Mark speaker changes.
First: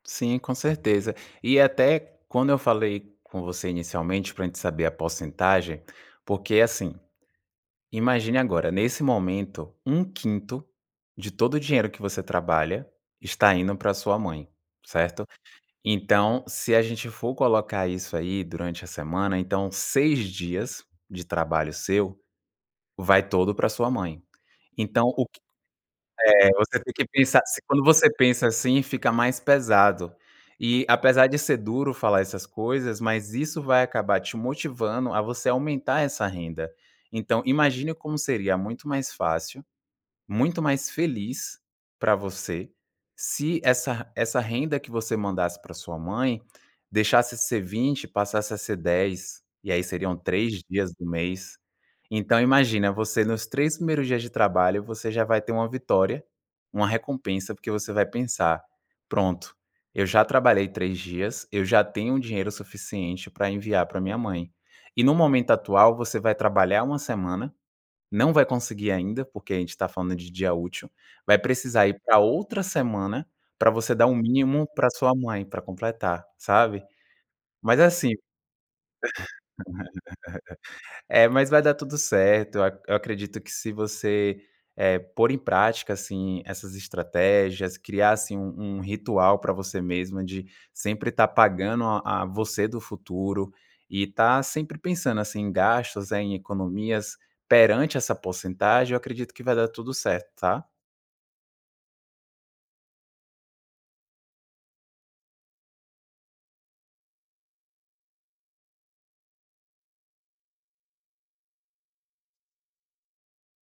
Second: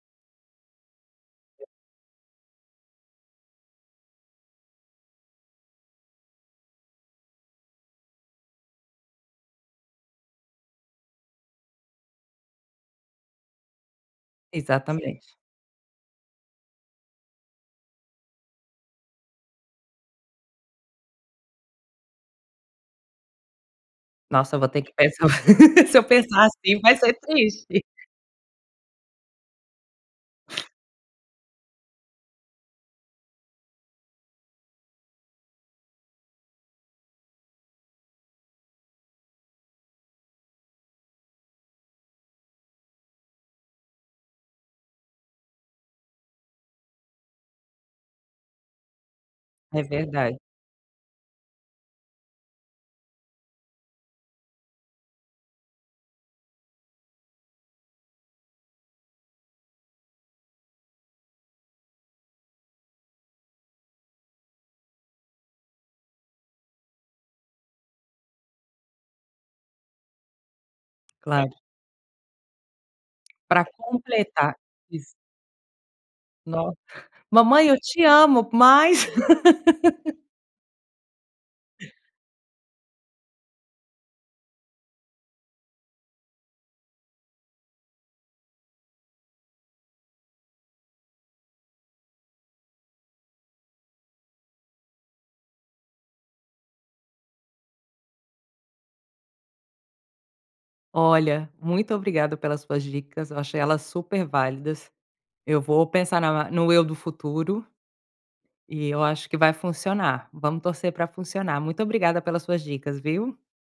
Speaker 1: Sim, com certeza. E até quando eu falei com você inicialmente pra gente saber a porcentagem, porque assim, imagine agora, nesse momento, 1/5 de todo o dinheiro que você trabalha está indo pra sua mãe, certo?
Speaker 2: Exatamente.
Speaker 1: Então, se a gente for colocar isso aí durante a semana, então 6 dias de trabalho seu, vai todo pra sua mãe.
Speaker 2: Nossa, eu vou ter que
Speaker 1: Então o
Speaker 2: pensar,
Speaker 1: que,
Speaker 2: se eu pensar
Speaker 1: eh,
Speaker 2: assim
Speaker 1: você tem
Speaker 2: vai
Speaker 1: que
Speaker 2: ser
Speaker 1: pensar,
Speaker 2: triste.
Speaker 1: quando você pensa assim fica mais pesado. E apesar de ser duro falar essas coisas, mas isso vai acabar te motivando a você aumentar essa renda. Então imagine como seria muito mais fácil, muito mais feliz pra você, se essa essa renda que você mandasse pra sua mãe, deixasse ser 20, passasse a ser 10, e aí
Speaker 2: É
Speaker 1: seriam
Speaker 2: verdade.
Speaker 1: 3 dias do mês. Então imagina, você nos 3 primeiros dias de trabalho, você já vai ter uma vitória, uma recompensa, porque você vai pensar: "Pronto, eu já trabalhei 3 dias, eu já tenho dinheiro suficiente pra enviar pra minha mãe". E no momento atual você vai trabalhar uma semana, não vai conseguir ainda, porque a gente está falando de dia útil, vai
Speaker 2: Claro.
Speaker 1: precisar ir pra outra semana
Speaker 2: Pra
Speaker 1: pra você dar o
Speaker 2: completar,
Speaker 1: mínimo pra
Speaker 2: isso.
Speaker 1: sua mãe pra completar,
Speaker 2: No
Speaker 1: sabe?
Speaker 2: mamãe eu
Speaker 1: Mas é
Speaker 2: te
Speaker 1: assim,
Speaker 2: amo mas,
Speaker 1: eh, mas vai dar tudo certo, eu acredito que se você, eh, pôr em prática assim essas estratégias, criasse um um ritual pra você mesma de sempre estar pagando a a você do futuro, e estar sempre pensando, assim, em gastos, em economias, perante essa porcentagem, eu acredito que vai dar tudo certo, tá?
Speaker 2: Olha, muito obrigada pelas suas dicas, eu achei elas super válidas. Eu vou pensar na no eu do futuro, e eu acho que vai funcionar, vamos torcer pra funcionar, muito obrigada pelas suas dicas viu?